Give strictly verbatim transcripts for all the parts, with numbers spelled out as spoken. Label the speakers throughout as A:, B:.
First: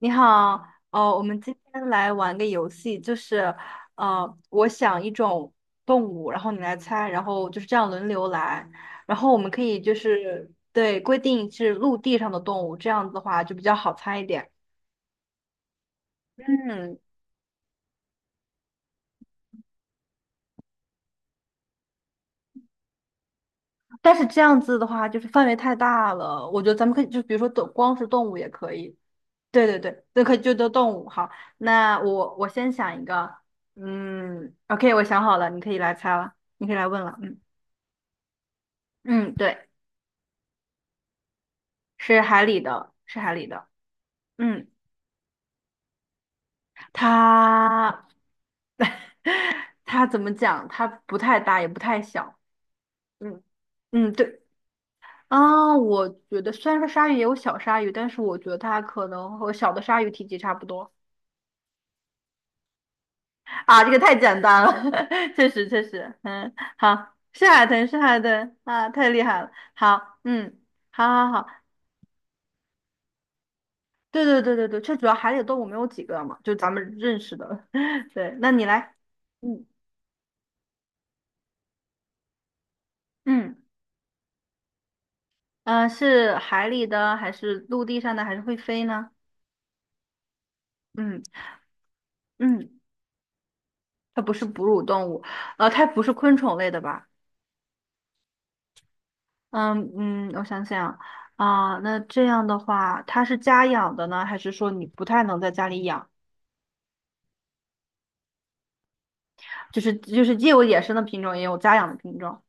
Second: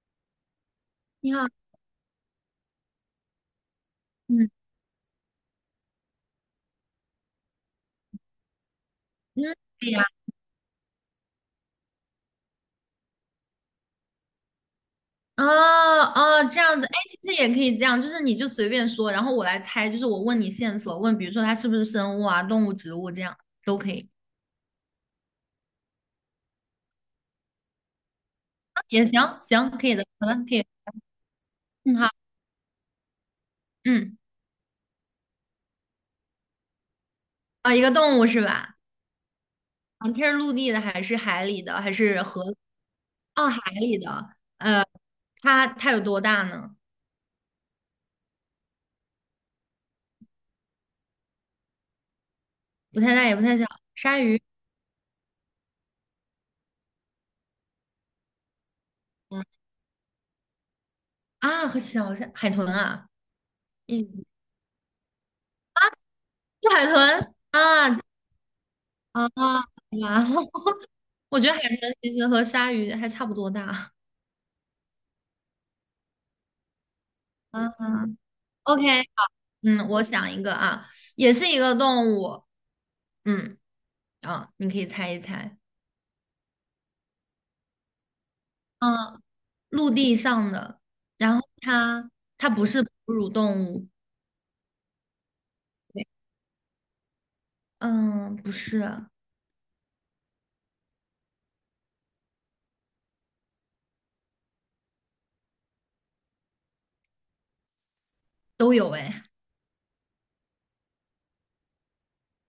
A: 你好，呃，我
B: 你
A: 们
B: 好，
A: 今天来玩个游戏，就是，呃，
B: 嗯
A: 我想一种动物，然后你来猜，然后就是这样轮流来，然后我
B: 嗯，
A: 们可以
B: 可以
A: 就
B: 呀。
A: 是对规定是陆地上的动物，这样子的话就比较好猜一点。
B: 哦哦，这样子，哎，
A: 嗯，
B: 其实也可以这样，就是你就随便说，然后我来猜，就是我问你线索，问比如说它是不是生物啊、动物、植物这样都可以。
A: 但是这样子的话就是范围太大了，我觉得咱们可以就比如说动光是动物也可
B: 啊
A: 以。
B: 也行，
A: 对
B: 行，
A: 对
B: 可以的，
A: 对，那
B: 好
A: 可
B: 的，
A: 以就
B: 可以，
A: 都动物。好，
B: 嗯，
A: 那
B: 好，
A: 我我先想一个，
B: 嗯，
A: 嗯，OK，我想好了，你可以来猜了，你可以来问了。嗯
B: 啊，一个动物是吧？
A: 嗯，对。
B: 啊，它是陆地的还是海里的还
A: 是
B: 是河？
A: 海里的，是海里
B: 哦，
A: 的。
B: 海里的，
A: 嗯，
B: 呃，它它有多大呢？
A: 它 它怎么讲？它不太大，也不太小。
B: 不太大也不
A: 嗯
B: 太小，
A: 嗯，
B: 鲨
A: 对。
B: 鱼。
A: 啊，我觉得虽然说鲨鱼也有小鲨鱼，但是我觉得它可能
B: 嗯。
A: 和小的鲨鱼体积差不多。
B: 啊，和小海豚啊。
A: 啊，这个太
B: 嗯，
A: 简单了，确实确实。嗯，
B: 是海
A: 好，
B: 豚
A: 是海豚，是
B: 啊。
A: 海豚啊，太厉
B: 啊
A: 害了。
B: 啊！哇
A: 好，嗯，好 好
B: 我
A: 好，
B: 觉得海豚其实和鲨鱼还差不多大。
A: 对对对对对，这主要海里的动物没有几个嘛，就咱们认识 的。
B: 啊
A: 对，那你
B: ，OK，
A: 来，嗯
B: 嗯，我想一个啊，也是一个动物。
A: 嗯。
B: 嗯，啊，你可以猜一猜。
A: 嗯，是海里的还是陆地上的，还是会飞呢？
B: 嗯，陆地上的，
A: 嗯
B: 然后它它不
A: 嗯，
B: 是哺乳动物。
A: 它不是哺乳动物，呃，它不
B: 对，
A: 是昆虫类的吧？
B: 嗯，不是，
A: 嗯嗯，我想想啊，那这样的话，它是家养的呢，还是说你不太能在家里养？
B: 都有哎。
A: 就是就是既有野生的品种，也有家养的品种。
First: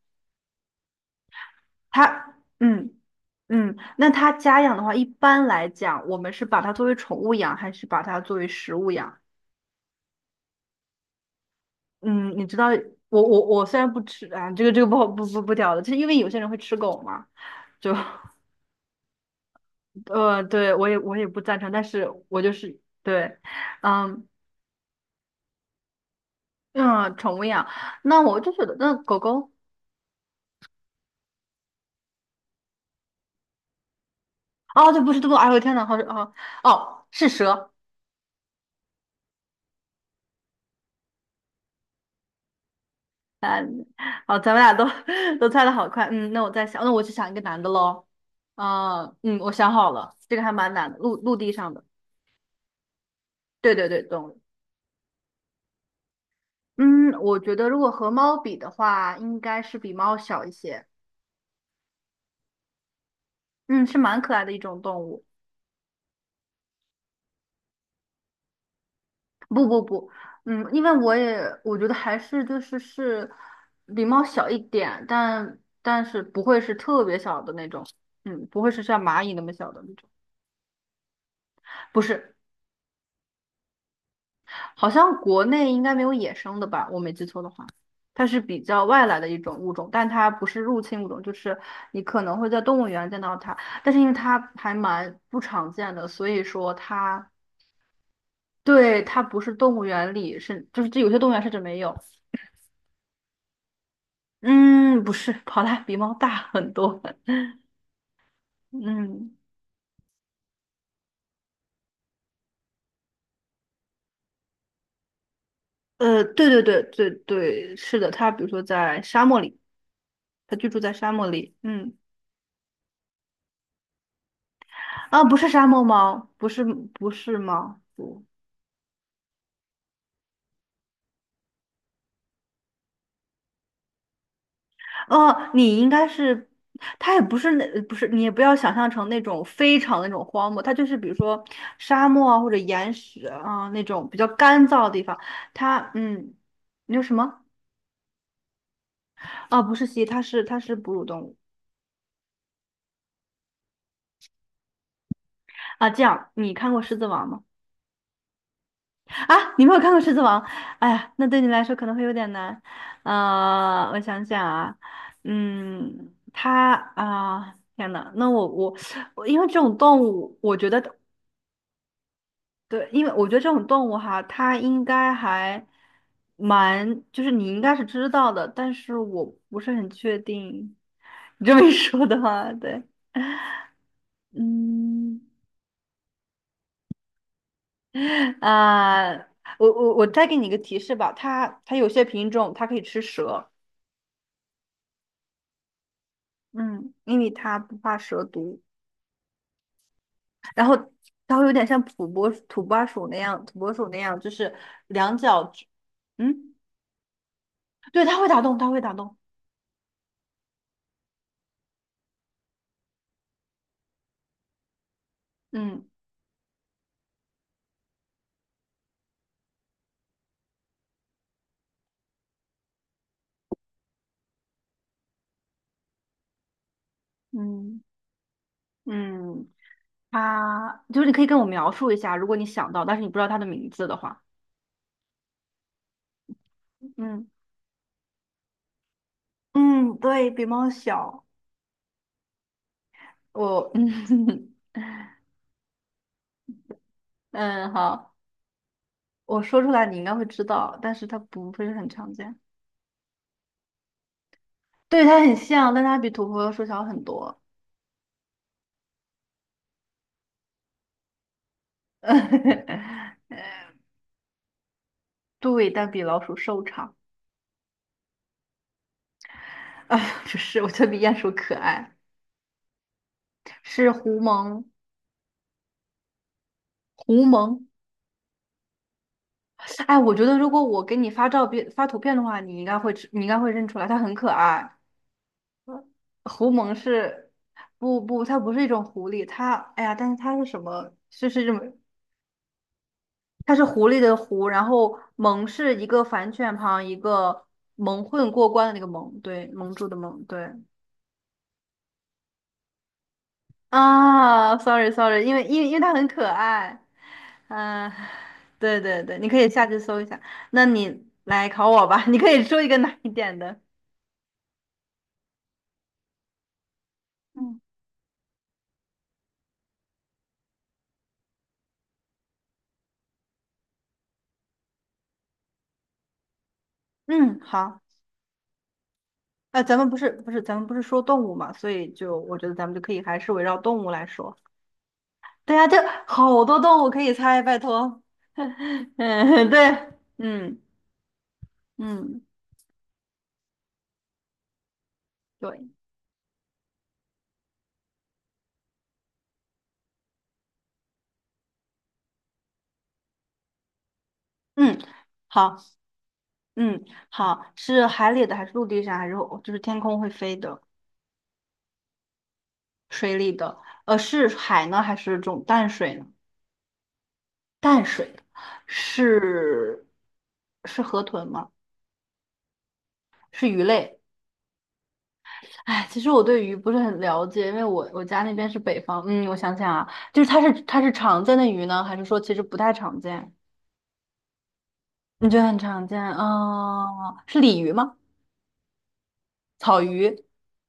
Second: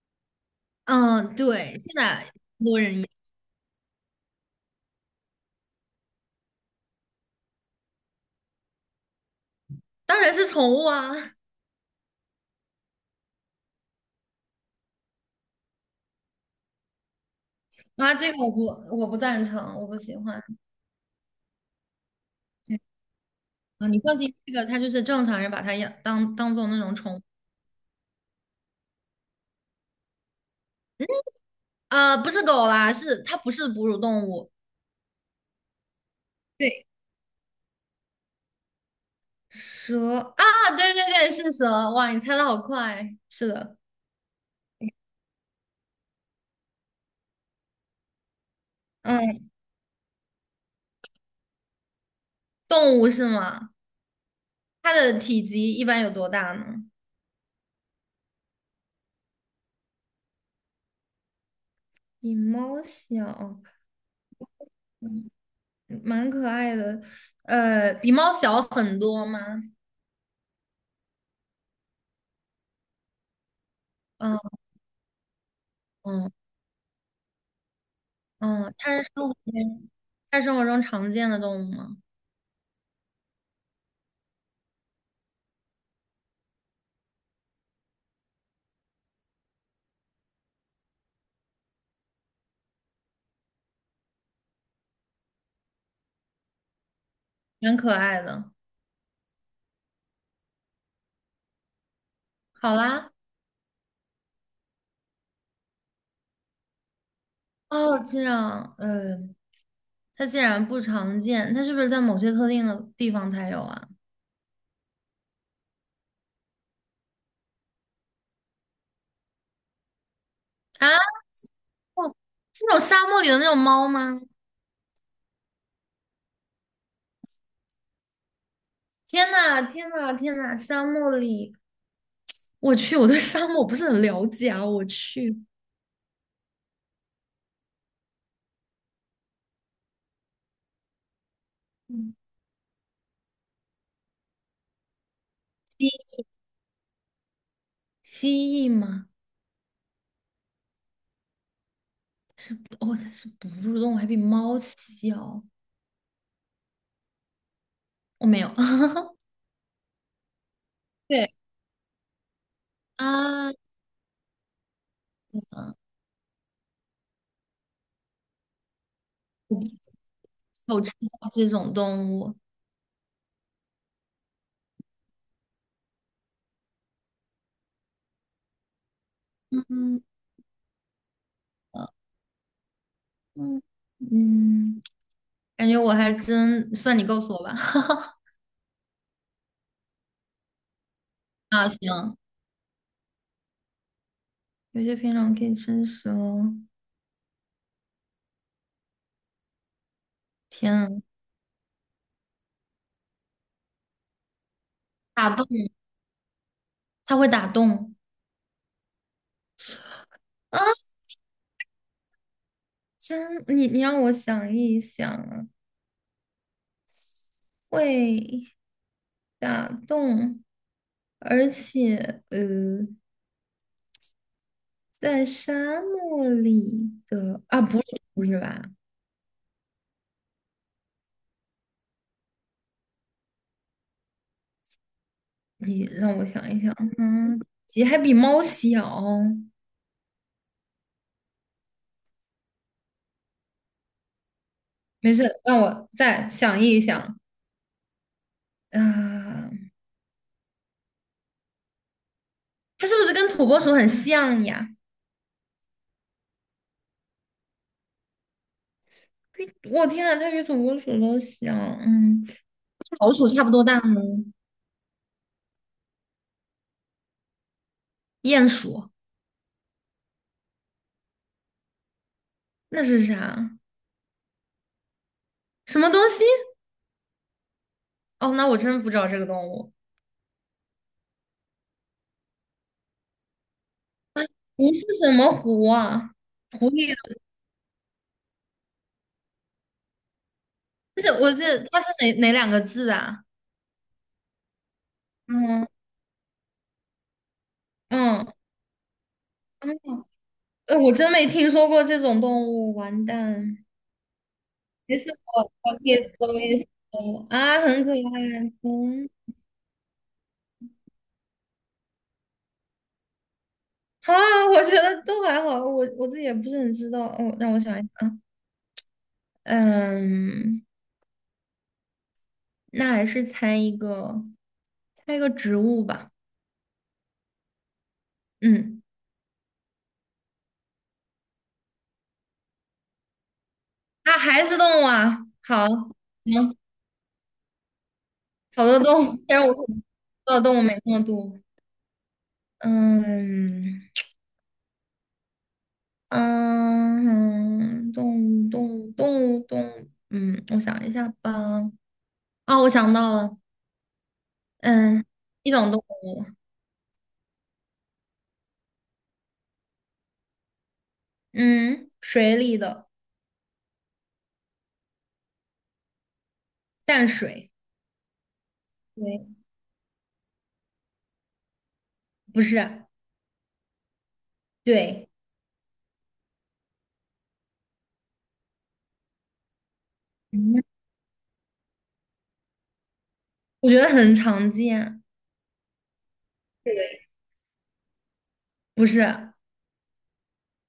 B: 嗯，对，现在
A: 它
B: 很多
A: 嗯
B: 人也
A: 嗯，那它家养的话，一般来讲，我们是把它作为宠物养，还是把它作为食物养？
B: 当然是宠物啊。
A: 嗯，你知道我我我虽然不吃啊，这个这个不好不不不屌的，就是因为有些人会吃狗嘛，就
B: 啊，这个我不我不赞成，我不 喜欢。
A: 呃，对我也我也不赞成，但是我就是
B: 对。
A: 对，
B: 啊，你放
A: 嗯
B: 心，这个它就是正常人把它养当当做那种
A: 嗯，
B: 宠物。
A: 宠物养，那我就觉得那狗狗
B: 呃，不是狗啦，是它不是哺乳动物。
A: 哦，这不是这个，哎呦我天呐，好哦
B: 对。
A: 哦是蛇，
B: 蛇啊。对对对，是蛇。哇，你猜的好快，是的。
A: 好咱们俩都 都猜的好快，嗯，那我再想，那我去想一个男的喽，嗯嗯，
B: 嗯，
A: 我想好了，这个还蛮难的，陆陆地上的，
B: 动物是吗？
A: 对对对，动物，
B: 它的体积一般有多大呢？
A: 嗯，我觉得如果和猫比的话，应该是比猫小一些。
B: 比猫小。
A: 嗯，是蛮可爱的一种动物。
B: 嗯，蛮可爱的，呃，比猫小很多吗？
A: 不不不，嗯，因为我也我觉得还是就是是比猫小
B: 嗯
A: 一点，但但是
B: 嗯
A: 不会是特别小的那种，嗯，不会
B: 嗯，
A: 是
B: 它
A: 像
B: 是
A: 蚂
B: 生
A: 蚁
B: 活
A: 那么小的
B: 中
A: 那种，
B: 它是生活中常见的动物吗？
A: 不是，好像国内应该没有野生的吧，我没记错的话，它是比较外来的一种物种，但它不是入侵物种，就是你可能会在动物园见到它，但是因为它还蛮不常见的，所以说它
B: 蛮可爱的，
A: 对它不是动物园里是就是这有些动物园甚至没有。
B: 好啦，
A: 嗯，不是，跑它比猫大很多。
B: 哦，这样，嗯。
A: 嗯，
B: 它竟然不常见，它是不是在某些特定的地方才有啊？
A: 呃，对对对对对，是的，它比如说在沙漠里，它居住在
B: 啊，
A: 沙漠里。嗯，
B: 哦，是那种沙漠里的那种猫吗？
A: 啊，不是沙漠猫，不是不是猫，不，
B: 天呐，天呐，天呐！沙漠里，我去，我对沙漠不是很了解啊，我去。
A: 哦，你应该是，它也不是那不是，你也不要想象成那种非常那种荒漠，它就是比如说沙
B: 嗯，
A: 漠啊或者岩石啊那种比较干燥的地方。它，
B: 蜥
A: 嗯，你说什么？
B: 蜥蜴吗？
A: 啊，不是蜥蜴，它是它是哺乳动物
B: 是。哦，它是哺乳动物，还比猫小。
A: 啊。这样，你看过《狮子王》吗？
B: 我没有。
A: 啊，你没有看过《狮子王》？哎呀，那
B: 对。
A: 对你来说可能会有点难。
B: 啊，我
A: 啊、我想想啊，嗯，它啊、天呐，那我我我，因为这种
B: 不
A: 动物，我觉得
B: 我知道这种动物。
A: 对，因为我觉得这种动物哈，它应该还蛮，就是你应该是知道的，但是我不是很
B: 嗯，
A: 确定。你这么一
B: 呃
A: 说的话，对，
B: 嗯嗯，
A: 嗯，
B: 感觉我还真算你告诉我吧。
A: 啊、我我我再给你一个提示吧，它
B: 啊，
A: 它有些
B: 行，
A: 品种它可以吃蛇。
B: 有些品种可以生食哦。
A: 嗯，因为它不怕蛇毒，然
B: 天
A: 后
B: 啊，
A: 它会有点像土拨土拨鼠那样，土拨鼠那样，就是两
B: 打洞，
A: 脚，嗯，
B: 它会打洞
A: 对，它会打洞，它会打洞，
B: 啊！真，你你让我想一想啊，
A: 嗯
B: 会打洞，而且呃，在沙漠里的啊，不
A: 嗯
B: 是，不是吧？
A: 嗯，它就是你可以跟我描述一下，如果你想到，但是你不知道它的名字的话，
B: 你让我想一想。
A: 嗯
B: 嗯，鸡还比猫小。
A: 嗯，对，比猫小，我 嗯
B: 没事，让我再想一想
A: 嗯好，我
B: 啊，
A: 说出来你应该会知道，但是它不会很常见，
B: 它是不是跟土拨鼠很像呀？
A: 对，它很像，但它比土拨鼠小很多。
B: 比我天呐，它比土拨鼠都小，嗯。老鼠差不多大吗？
A: 对，但比老鼠瘦长。
B: 鼹鼠。
A: 哎，不是，我觉得比鼹鼠可爱。
B: 那是啥？
A: 是狐獴，
B: 什么东西？
A: 狐獴。
B: 哦，那我真不知道这个动物。
A: 哎，我觉得如果我给你发照片、发图片的话，你应该会知你应该会认出来，它很可爱。
B: 狐是什么狐啊？
A: 狐
B: 狐
A: 獴
B: 狸。
A: 是，不不，它不是一种狐狸，它，哎呀，但是它是什么？
B: 不是，
A: 就
B: 我
A: 是这么，
B: 是它是哪哪两个字啊？
A: 它是狐狸的狐，然后獴
B: 嗯
A: 是一个反犬旁，一个蒙
B: 嗯
A: 混过关的那个蒙，对，
B: 嗯，
A: 蒙住的蒙，对。
B: 呃我真没听说过这种动物，完蛋。
A: 啊，sorry
B: 没事，
A: sorry，因
B: 我
A: 为因为因
B: 我
A: 为
B: 可
A: 它
B: 以
A: 很可
B: 搜一搜
A: 爱，
B: 啊，很
A: 嗯、
B: 可爱，
A: 对对
B: 嗯。
A: 对，你可以下去搜一下。那你来考我吧，你可以说一个难一点的。
B: 好啊，我觉得都还好，我我自己也不是很知道。哦，让
A: 嗯，
B: 我想一想啊。嗯，那还是猜一个，猜一个植物吧。
A: 嗯，好，
B: 嗯。
A: 呃，咱们不是不是咱们不是说动物嘛，所以就我觉得咱们就可以还是围绕动物来
B: 啊，
A: 说。
B: 还是动物啊。
A: 对
B: 好，
A: 呀，这好
B: 行，
A: 多动物可以猜，拜托。
B: 好多 动物，但是
A: 嗯，
B: 我可
A: 对，
B: 能知道动
A: 嗯
B: 物没那么多。
A: 嗯，
B: 嗯
A: 对，
B: 嗯，动物动物动物动物，嗯，我想一下吧。啊，我想到了。
A: 嗯，
B: 嗯，一
A: 好，
B: 种动物。
A: 嗯好，是海里的还是陆地上还是就是天空会飞的？
B: 嗯，水里的。
A: 水里的，呃，是海呢还是这种淡水呢？
B: 淡水，
A: 淡水的
B: 对，
A: 是是河豚吗？
B: 不是，
A: 是鱼类。
B: 对。
A: 哎，其实我对鱼不是很了解，因为我我家那边是北方。嗯，我想想啊，就是它是
B: 嗯
A: 它是常见的鱼呢，还是说其实不太常见？
B: 我觉得很常见。
A: 你觉得很常见？
B: 对，
A: 哦，是鲤鱼吗？
B: 不是，
A: 草鱼？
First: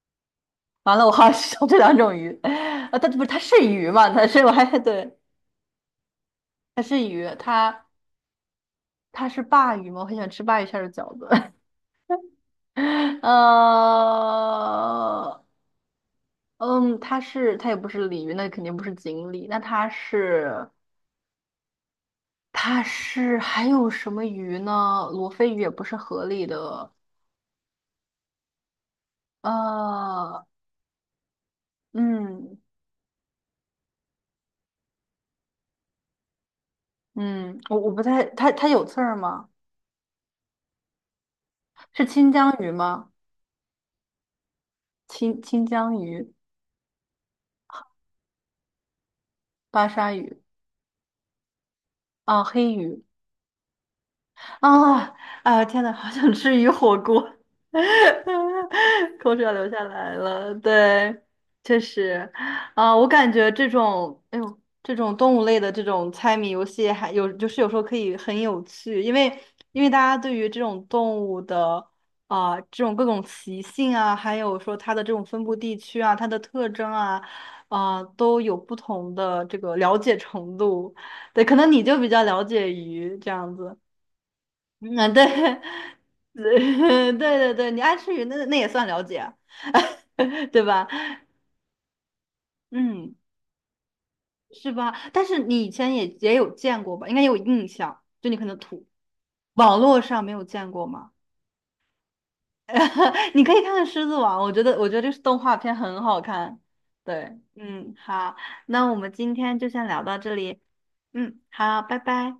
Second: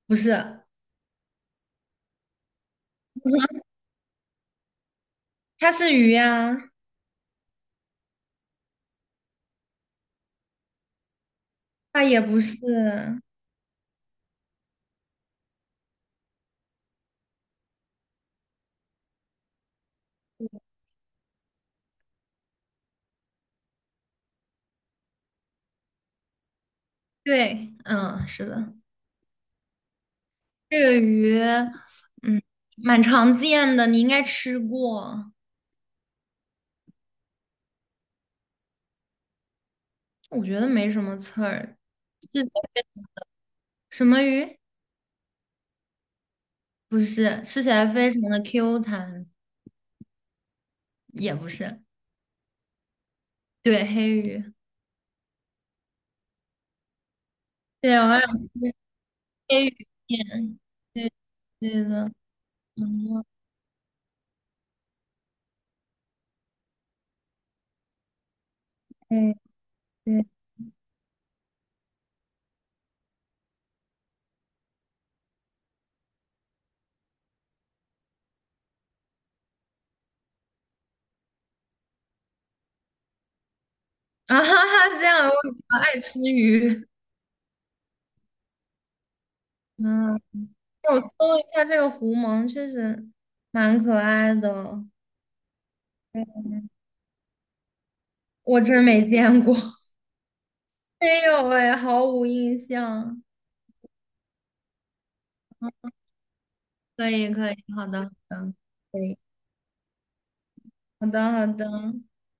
B: 不是。
A: 完了，我好想知道这两种鱼。啊，它不是它是鱼吗？它是我还对，
B: 它是鱼呀、
A: 它是鱼，它它是鲅鱼吗？我很喜欢吃鲅鱼馅儿的饺子。
B: 它也不是。
A: 呃，嗯，他是他也不是鲤鱼，那肯定不是锦鲤，那他是他是还有什么鱼呢？罗非鱼也不是河里的，
B: 对，嗯，是的。
A: 呃，
B: 这个鱼，嗯，
A: 嗯
B: 蛮常见的，你应该吃过。
A: 嗯，我我不太，它它有刺儿吗？
B: 我觉得没什么刺儿。
A: 是清
B: 吃起
A: 江鱼
B: 来非
A: 吗？
B: 什么鱼？
A: 清清江鱼、
B: 不是，吃起来非常的 Q 弹，
A: 巴沙鱼
B: 也不是。
A: 啊，黑鱼
B: 对，黑鱼。
A: 啊，哎呀天呐，好想吃鱼火锅，
B: 对，我想吃
A: 口水要
B: 黑
A: 流下
B: 鱼
A: 来了。
B: 片。对，
A: 对，确
B: 对的，
A: 实，啊，我
B: 嗯，
A: 感觉这种，哎呦，这种动物类的这种猜谜游戏，还有就是有时候可以很有趣，因为
B: 对
A: 因为大家
B: 对，
A: 对于这种动物的啊、这种各种习性啊，还有说它的这种分布地区啊，它的特征啊，啊、都有不同的这个了解程度。对，可能你就比较了解鱼这样子。
B: 啊哈哈，这
A: 嗯，对，
B: 样我比较爱吃 鱼。
A: 对对对，你爱吃鱼，那那也算了解，
B: 嗯。
A: 对吧？
B: 我搜了一下这个狐獴，确实
A: 嗯，
B: 蛮可爱
A: 是
B: 的。
A: 吧？但是你以前也也有见过吧？应该有印象，就你可能
B: 我真
A: 土，
B: 没见过。
A: 网络上没有见过 吗？
B: 没有哎，毫无印象。
A: 你可以看看《狮子王》，我觉得我觉得这是动画片很好看。
B: 可以，
A: 对，
B: 可以，好
A: 嗯，
B: 的，好
A: 好，
B: 的，
A: 那我
B: 可
A: 们
B: 以，
A: 今天就先聊到这里。
B: 好的，
A: 嗯，
B: 好的。
A: 好，拜拜。